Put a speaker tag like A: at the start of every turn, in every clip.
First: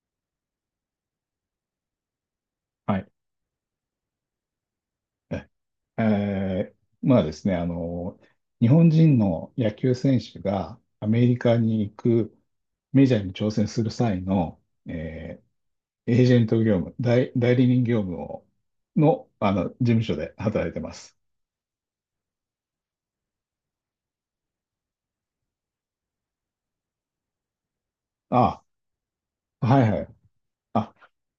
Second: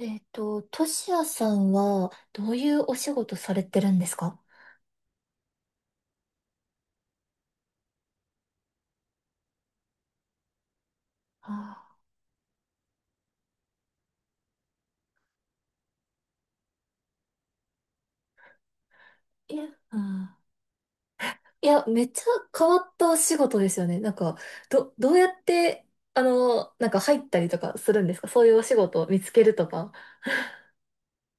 A: トシヤさんは、どういうお
B: はい。
A: 仕事されてるんですか？
B: ええー、まあですね、日本人の野球選手がアメリカに行
A: あ
B: くメジャーに挑戦する際の、えーエージェント業務、代理人業務の、
A: いや、
B: 事
A: う
B: 務所
A: ん。
B: で働いてます。
A: いや、めっちゃ変わったお仕事ですよね。なんか、どうやって、なんか入ったりとかするんですか？そういうお
B: あ、
A: 仕事を見つけると
B: はい
A: か。
B: はい。あ、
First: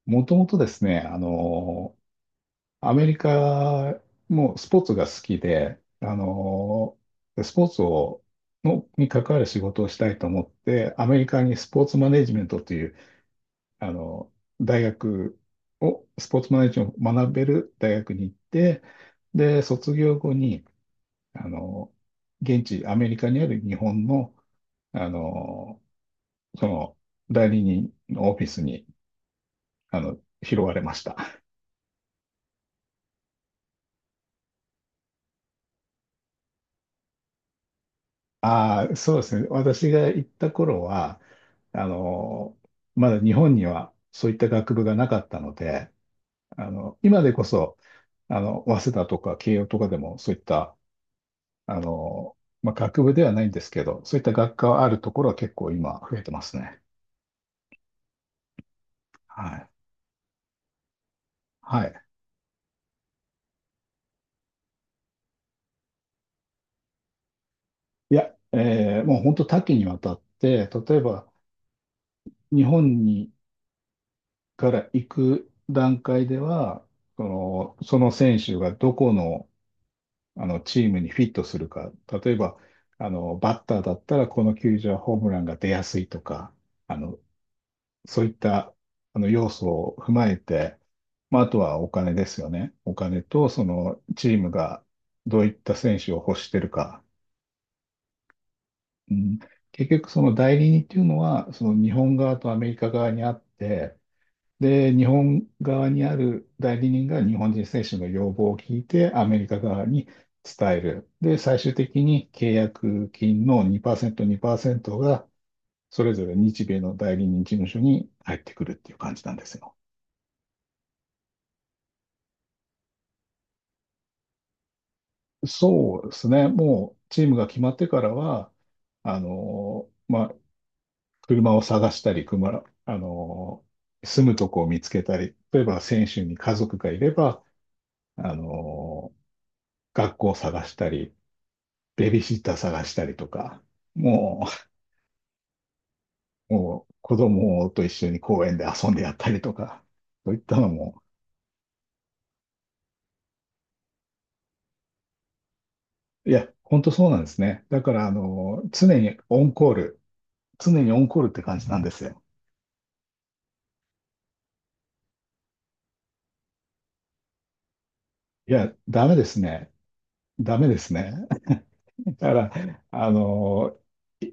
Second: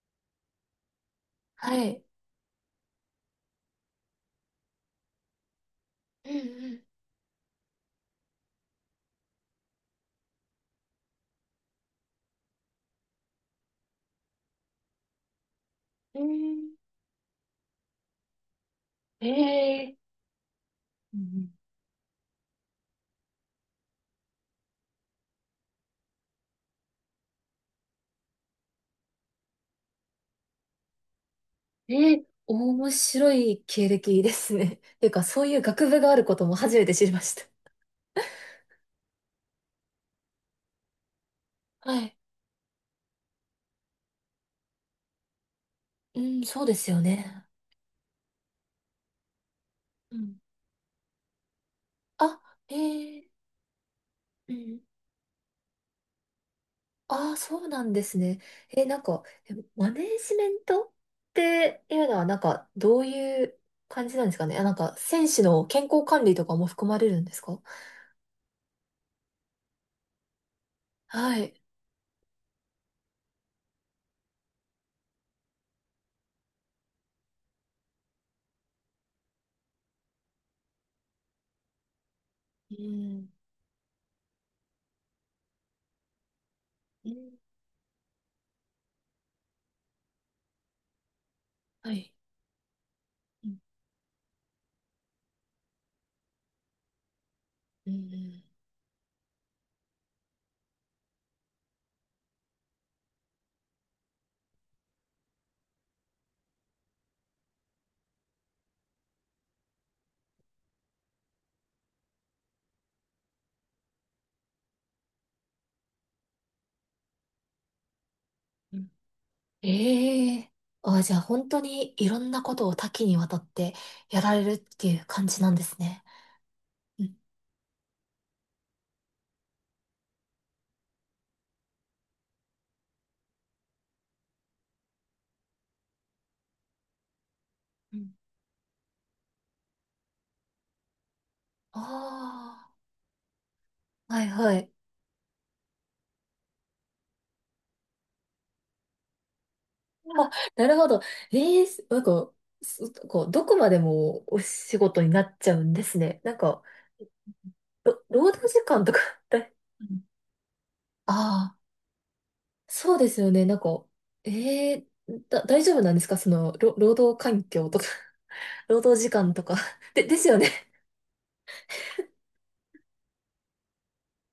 B: もともとですね、
A: はい。
B: アメリカもスポーツが好きで、
A: うん。
B: スポーツに関わる仕事をしたいと思って、アメリカにスポーツマネジメントという、あの大学を、スポーツマネジメントを学べる大学に行って、で、卒
A: ええ
B: 業後に、
A: ー。う
B: あ
A: ん。
B: の現地、アメリカにある日本の、あのその代理人のオフィスに、あの拾われました。
A: え面白い経歴ですね。っていうか、そういう学部があることも初めて知りました。
B: ああ、そうですね。私が行った頃は、あ
A: はい。
B: の、まだ日本にはそういった学部がなかったので、
A: うん、そうですよ
B: 今でこ
A: ね。
B: そ、早稲田とか慶応とかで
A: う
B: もそ
A: ん。
B: ういった、
A: あ、
B: まあ、
A: え
B: 学部で
A: ー
B: はないんですけど、そういった
A: う
B: 学科
A: ん。
B: はあるところは結構今増えてますね。
A: ああ、そうなんですね。え、なんか、
B: はい。
A: マネージメントって
B: はい。
A: いうのは、なんか、どういう感じなんですかね。あ、なんか、選手の健康管理とかも含まれるんですか？
B: いや、もう本当多岐にわたって、例えば
A: はい。
B: 日本から行く段階では、その選手がどこのチームにフィットするか。例えば、
A: うん、
B: バッターだったら、この球場はホームランが出やすいとか、あ
A: う
B: の、
A: ん、
B: そういった、要素を踏まえて、まあ、あとはお
A: はい。
B: 金ですよね。お金
A: う
B: と、
A: ん、
B: チームがどういった選手を欲してるか。
A: うん、
B: うん、結局、その代理人っていうのは、その日本側とアメリカ側にあって、で、日本側にある代理人が日本人選手の要望を聞いて、アメリカ側に伝える。で、最終的に契約金の2%、2%が、それぞれ日米の代理人事務所に入ってくるっ
A: うん。
B: ていう感じなんですよ。
A: ええ。あ、じゃあ、本当にいろんなことを多岐にわたってやられるっていう感じなんです
B: そ
A: ね。
B: うですね。もう、
A: うん、
B: チームが決まってからは、まあ、車を探したり、車、あの、住むとこを見つけたり、例えば選手に家族がいれば、
A: うん。
B: あの、学校を探したり、ベビーシッター
A: あ
B: 探したりとか、
A: あ、はい
B: も
A: はい。
B: もう子供と一緒に公園で遊んでやったりとか、
A: あ、
B: そういった
A: な
B: の
A: るほど。
B: も。
A: ええ、なんか、そこう、どこまでもお仕事になっちゃうんですね。
B: い
A: なん
B: や、
A: か、
B: 本当そうなんですね。だから、
A: 労働時間とか だ
B: 常にオンコールって
A: ああ、
B: 感じなんですよ。
A: そうですよね。なんか、ええ、大丈夫なんですか？その、労働環境とか。
B: い や、
A: 労働
B: ダ
A: 時
B: メで
A: 間
B: す
A: とか
B: ね。
A: ですよね。
B: ダメですね。だから、あの、い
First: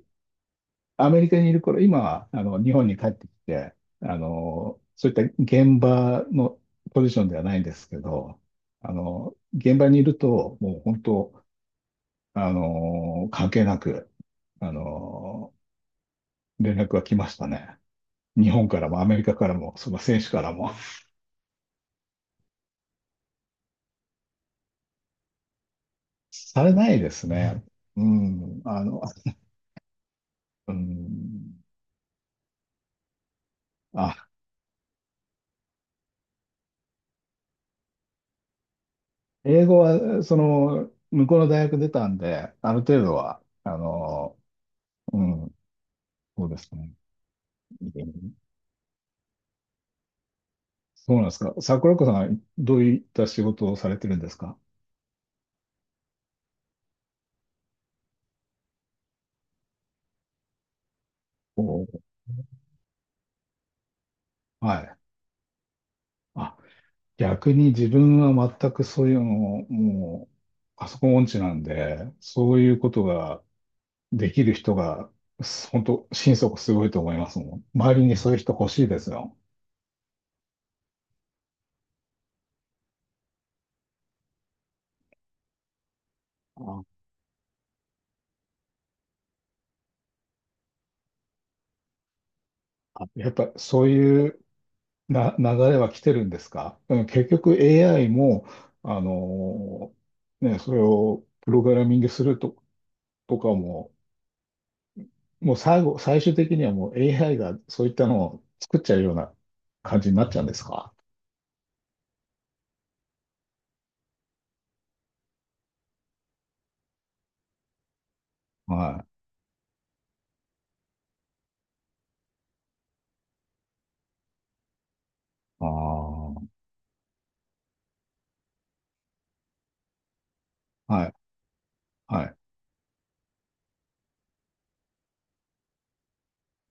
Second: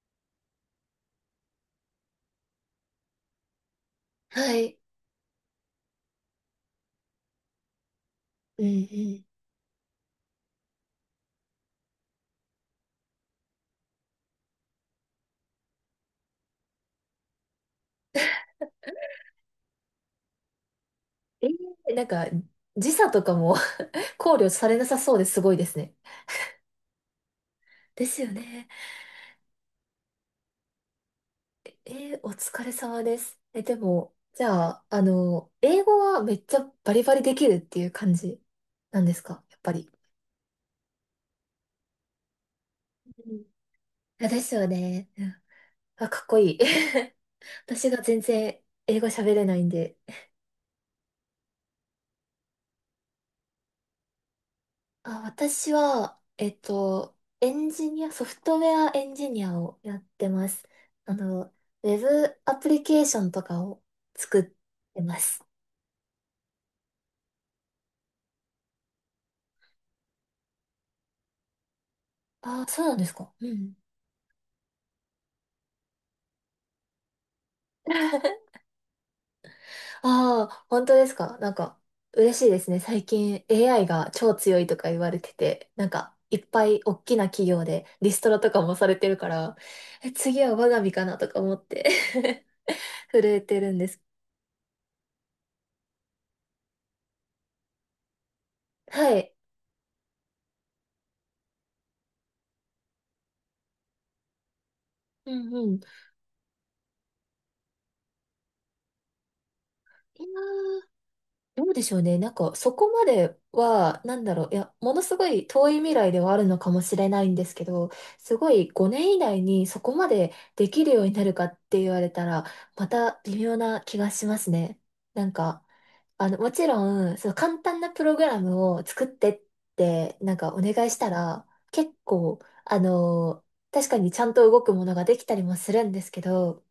B: アメリカにいる頃、今は、日本に帰ってきて、
A: はい。
B: そういった現場のポジションではないんですけど、
A: うん、うん。
B: 現場にいると、もう本当、関係なく、あの、連絡が来ましたね。日本からもアメリカからも、その選手からも。
A: ええ、なんか、時差とかも 考慮されなさそうですごいですね。
B: されないですね。う
A: ですよ
B: ん、
A: ね。
B: うん、
A: お疲れ様です。え、でも、
B: あ、
A: じゃあ、英語はめっちゃバリバリできるっていう感じなんですか？やっ
B: 英
A: ぱ
B: 語
A: り。
B: は、向こうの大学出たんで、ある程度
A: う
B: は、
A: ん。あ、ですよね。
B: う
A: うん。
B: ん、
A: あ、かっこ
B: そう
A: い
B: で
A: い。
B: すね。
A: 私が
B: う
A: 全
B: ん。
A: 然英語喋れないんで。
B: そうなんですか？桜子さんはどういった仕事をされてるんですか？
A: あ、私は、エンジニア、ソフトウェアエンジニアをやってます。あの、
B: おー。
A: ウェブアプリケーションとかを作っ
B: はい。
A: てます。
B: あ、逆に自分は全くそういうのを、もう、パソコン音痴なんで、そう
A: あ、
B: いう
A: そう
B: こ
A: なん
B: と
A: ですか？
B: が
A: うん。
B: できる人が、本当、心底すごいと思いますもん。周りにそういう 人欲しいですよ。
A: ああ、本当ですか？なんか、嬉しいですね。最近 AI が超強いとか言われてて、なんか、いっぱい大
B: あ
A: きな企業でリストラとかもされてるから、え、次は我が身かなとか思って
B: あ、
A: 震
B: やっ
A: え
B: ぱ
A: てるん
B: そ
A: で
B: う
A: す。
B: いうな流れは来てるんですか？うん。結局 AI も、あ
A: はい。
B: のね、それをプログラミングすると、とかも、
A: うん、
B: もう
A: うん。い
B: 最終的にはもう AI がそういったのを作っちゃうような感じに
A: や
B: なっちゃうんです
A: ー、
B: か？
A: どうでしょうね。なんか、そこまでは、なんだろう。いや、ものすごい遠い未来ではあるのかもしれないんですけど、すごい5
B: はい。
A: 年以内にそこまでできるようになるかって言われたら、また微妙な気がしますね。なんか、
B: ああ、
A: もちろん、その簡単なプログラムを作ってって、なんかお願いし
B: は
A: た
B: い、
A: ら、結
B: はい、
A: 構、あの、確かにちゃんと動くものができたりもするんですけど、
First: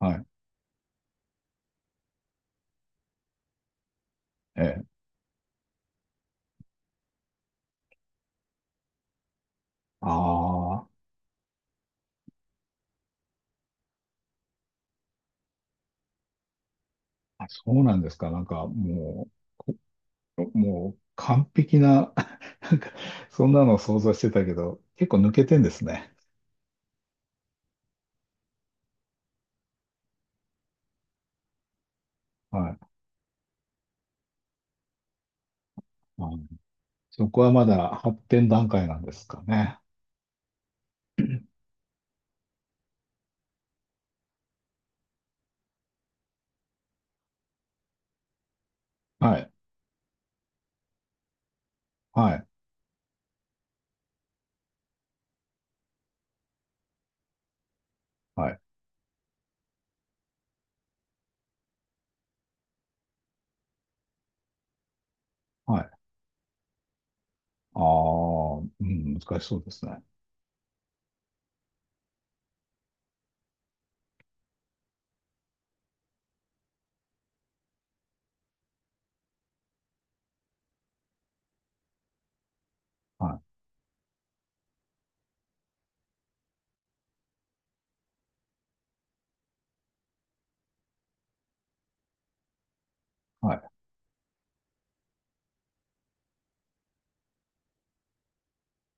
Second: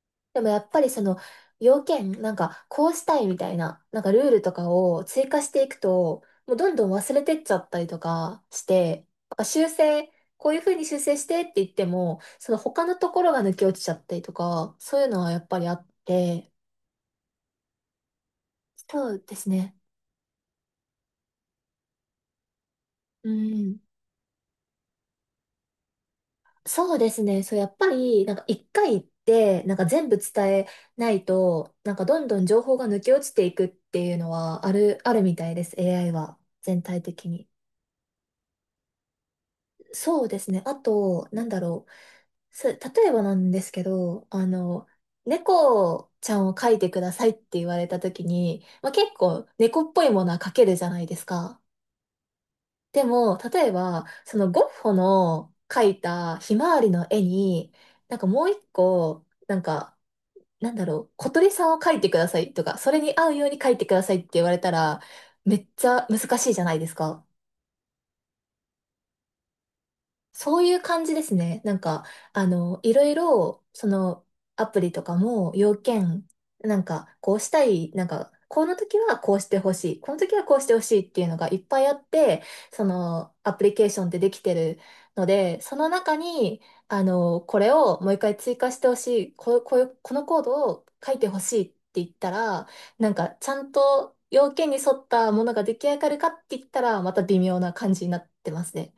B: はい、
A: でもやっぱりその要件、なんかこうしたいみたいな、なんかルールと
B: え
A: か
B: え。
A: を追加していくと、もうどんどん忘れてっちゃったりとかして、なんか修正、こういうふう
B: あ
A: に修正してって言っても、その他のところが抜け落ちちゃったりとか、そういうのはやっぱりあって、
B: あ、そうなんですか。なんか、
A: そう
B: も
A: ですね。
B: う、もう、完璧な、なんか、
A: う
B: そんなの
A: ん。
B: を想像してたけど、結構抜けてんですね。
A: そうですね。そう、やっぱり、なんか一回行って、なんか全部伝えないと、なんかどんどん
B: は
A: 情報が
B: い。
A: 抜け落ちていくっていうのはあるみたいです。AI
B: あ
A: は
B: ー、
A: 全体的
B: そこ
A: に。
B: はまだ発展段階なんですかね。
A: そうですね。あと、なんだろう。例えばなんですけど、猫ちゃんを描いてくださいって言われた時に、まあ、結
B: は
A: 構
B: い、
A: 猫っぽいものは描けるじゃないですか。
B: はい、
A: でも、例えば、そのゴッホの描いたひまわりの絵に、なんかもう
B: はい、
A: 一個、なんか、なんだろう、小鳥さんを描いてくださいとか、それに合うように描いてくださいって言われたら、めっ
B: は
A: ち
B: い。
A: ゃ難しいじゃないですか。
B: ああ、うん、難しそうですね。
A: そういう感じですね。なんか、いろいろ、その、アプリとかも、要件、なんか、こうしたい、なんか、この時はこうしてほしい、この時はこうしてほしいっていうのがいっぱいあって、その、
B: は
A: アプリケーションってできてるので、その中に、これをもう一回追加してほしい、こういう、このコードを書いてほしいって言ったら、なんか、
B: い、
A: ちゃ
B: は
A: ん
B: い。
A: と要件に沿ったものが出来上がるかって言ったら、また微妙な感じになってますね。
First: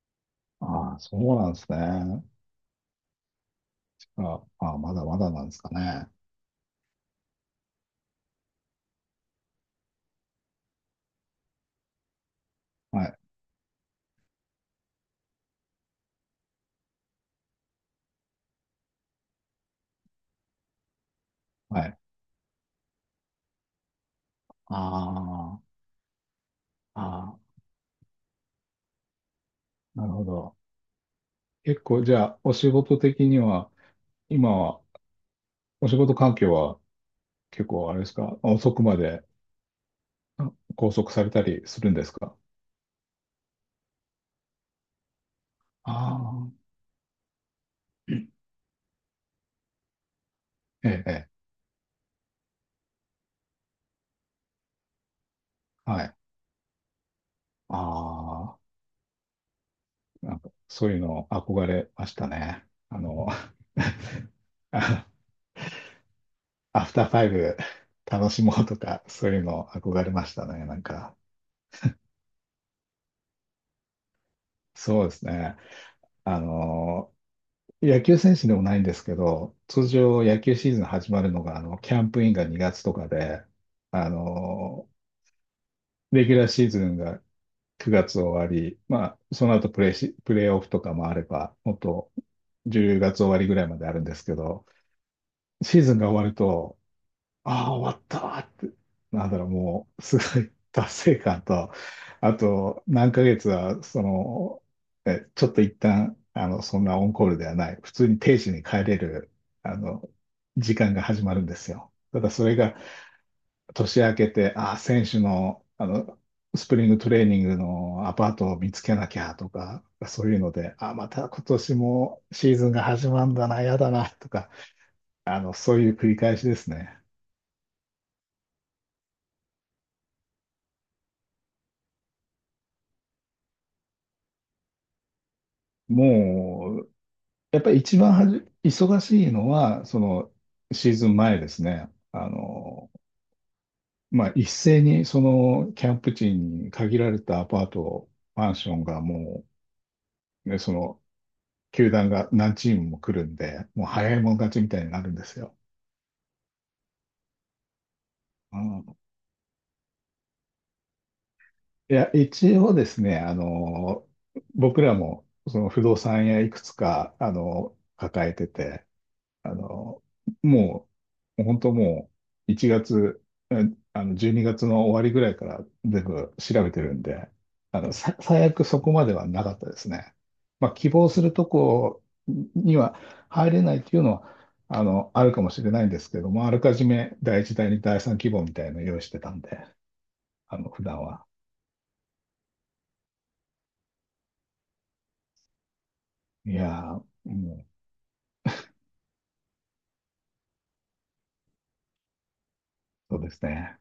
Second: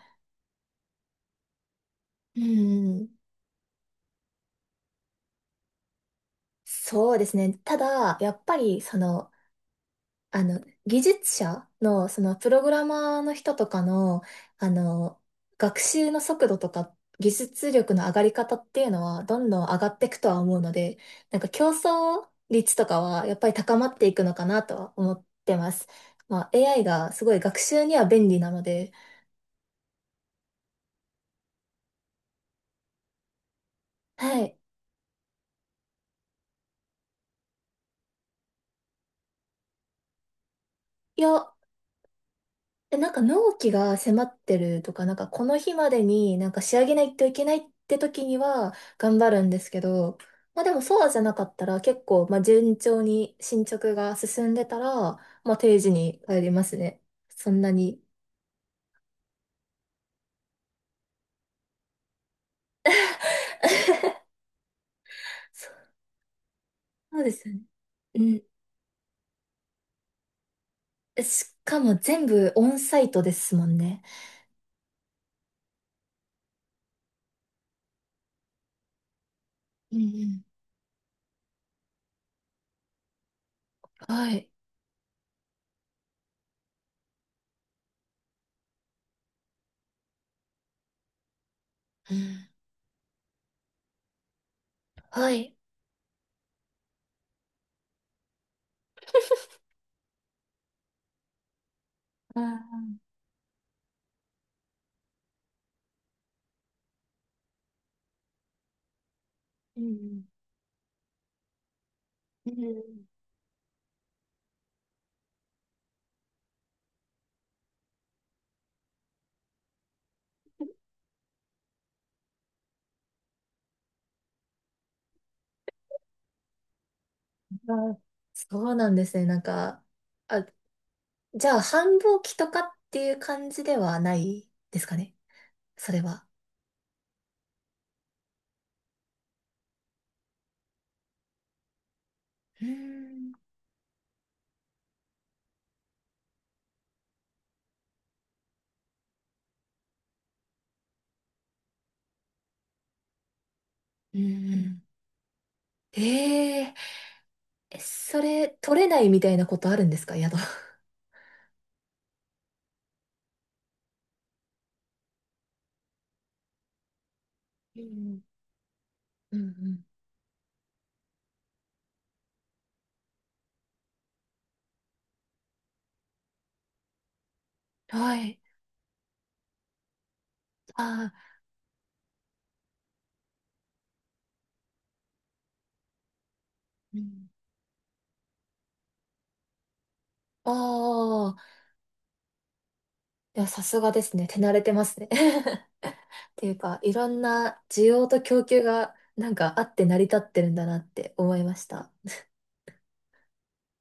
B: ああ、そうなんですね。
A: うん。
B: ああ、まだまだなんですかね。
A: そうですね。ただ、やっぱり、その、あの、技術者の、その、プログラ
B: はい、
A: マーの人とかの、あの、学習の速度とか、技術力の上がり方っていうのは、どんどん上がっていくとは思うので、なんか競
B: はい。
A: 争率とかは、やっぱり高まっていくのかなとは思って
B: あ
A: ます。まあ、AI
B: あ、
A: がすご
B: あ
A: い学習には便利なので、
B: あ、なるほど。結構、じゃあ、お仕事的には、
A: は
B: 今
A: い。
B: は、お仕事環境は結構あれですか、遅くまであ拘束
A: い
B: された
A: や、
B: りするんですか？
A: え、なんか納期が迫ってるとか、なんかこの日までにな
B: あ
A: んか
B: あ
A: 仕上げないといけないって
B: ー、
A: 時には頑張るんですけど、まあでも
B: え
A: そうじゃ
B: え、え
A: なか
B: え。
A: ったら結構、まあ順調に進捗が進んでたら、まあ定時
B: はい。
A: に帰りますね。そんなに。
B: ああ、なんかそういうの憧れましたね。あの、あ
A: そ
B: アフターフ
A: そう
B: ァイ
A: ですよ
B: ブ
A: ね。う
B: 楽
A: ん。
B: しもうとか、そういうの憧れましたね。なんか、
A: え、しかも全部オンサイトですもんね。
B: そうですね。あの野球選手でもないんですけど、通
A: うん、
B: 常
A: う
B: 野
A: ん。
B: 球シーズン始まるのが、キャンプインが2月とかで、あ
A: はい。
B: の、レギュラーシーズンが9月終わり、まあ、その後プレーオフとかもあれば、もっと
A: うん。
B: 10月終わりぐらいまであるんですけど、
A: はい。
B: シーズンが終わると、ああ、終わったーって、なんだろう、もう、すごい達成感と、あ
A: あ
B: と、
A: ー
B: 何ヶ月は、ちょっと一旦、そんなオンコールではない、普通に定時に帰れる、あ
A: う
B: の、
A: ん、
B: 時間が始まるんですよ。ただ、そ
A: う
B: れ
A: ん、
B: が、
A: う
B: 年明けて、ああ、選手の、スプリングトレーニングのアパートを見つけなきゃとか、そういうので、ああ、また今年もシーズンが始まるんだな、やだな、とか、そういう繰り返しですね。
A: ん。そうなんですね。なんか、あ、じゃあ、繁忙期とかっていう感じではないですかね。それは。
B: もやっぱり一番忙しいのは、そのシーズン前ですね。
A: うーん。
B: まあ、一斉にそのキャンプ地に限られたアパート、マンションがもう、ね、その球団が何チームも来るんで、もう早
A: う
B: い
A: ん、
B: もん勝
A: う
B: ちみた
A: ん。
B: いになるんですよ。
A: えええそれ、
B: う
A: 取れな
B: ん、
A: いみたいなことあるんですか、宿？
B: いや、一応ですね、僕らもその不動産屋いくつか、
A: うん、
B: 抱えてて、
A: う
B: あ
A: ん、
B: の、もう、本当もう、1月、うん、12月の終わりぐらいから全部調べてるんで、
A: うん。はい。
B: 最悪そこまではなかったですね。まあ、
A: あ
B: 希望する
A: あ、
B: とこには入れないっていうのは、あるかもしれないんですけども、あらかじ
A: う
B: め
A: ん。
B: 第一第二第三希望みたいなのを用意してたんで、
A: あ
B: 普段は。
A: あ、いや、さすがですね。手慣れてますね。ってい
B: い
A: う
B: や
A: か、いろん
B: ー、も
A: な
B: う、
A: 需要と供給が、なんかあって成り立ってるんだなって思いました。
B: そうですね。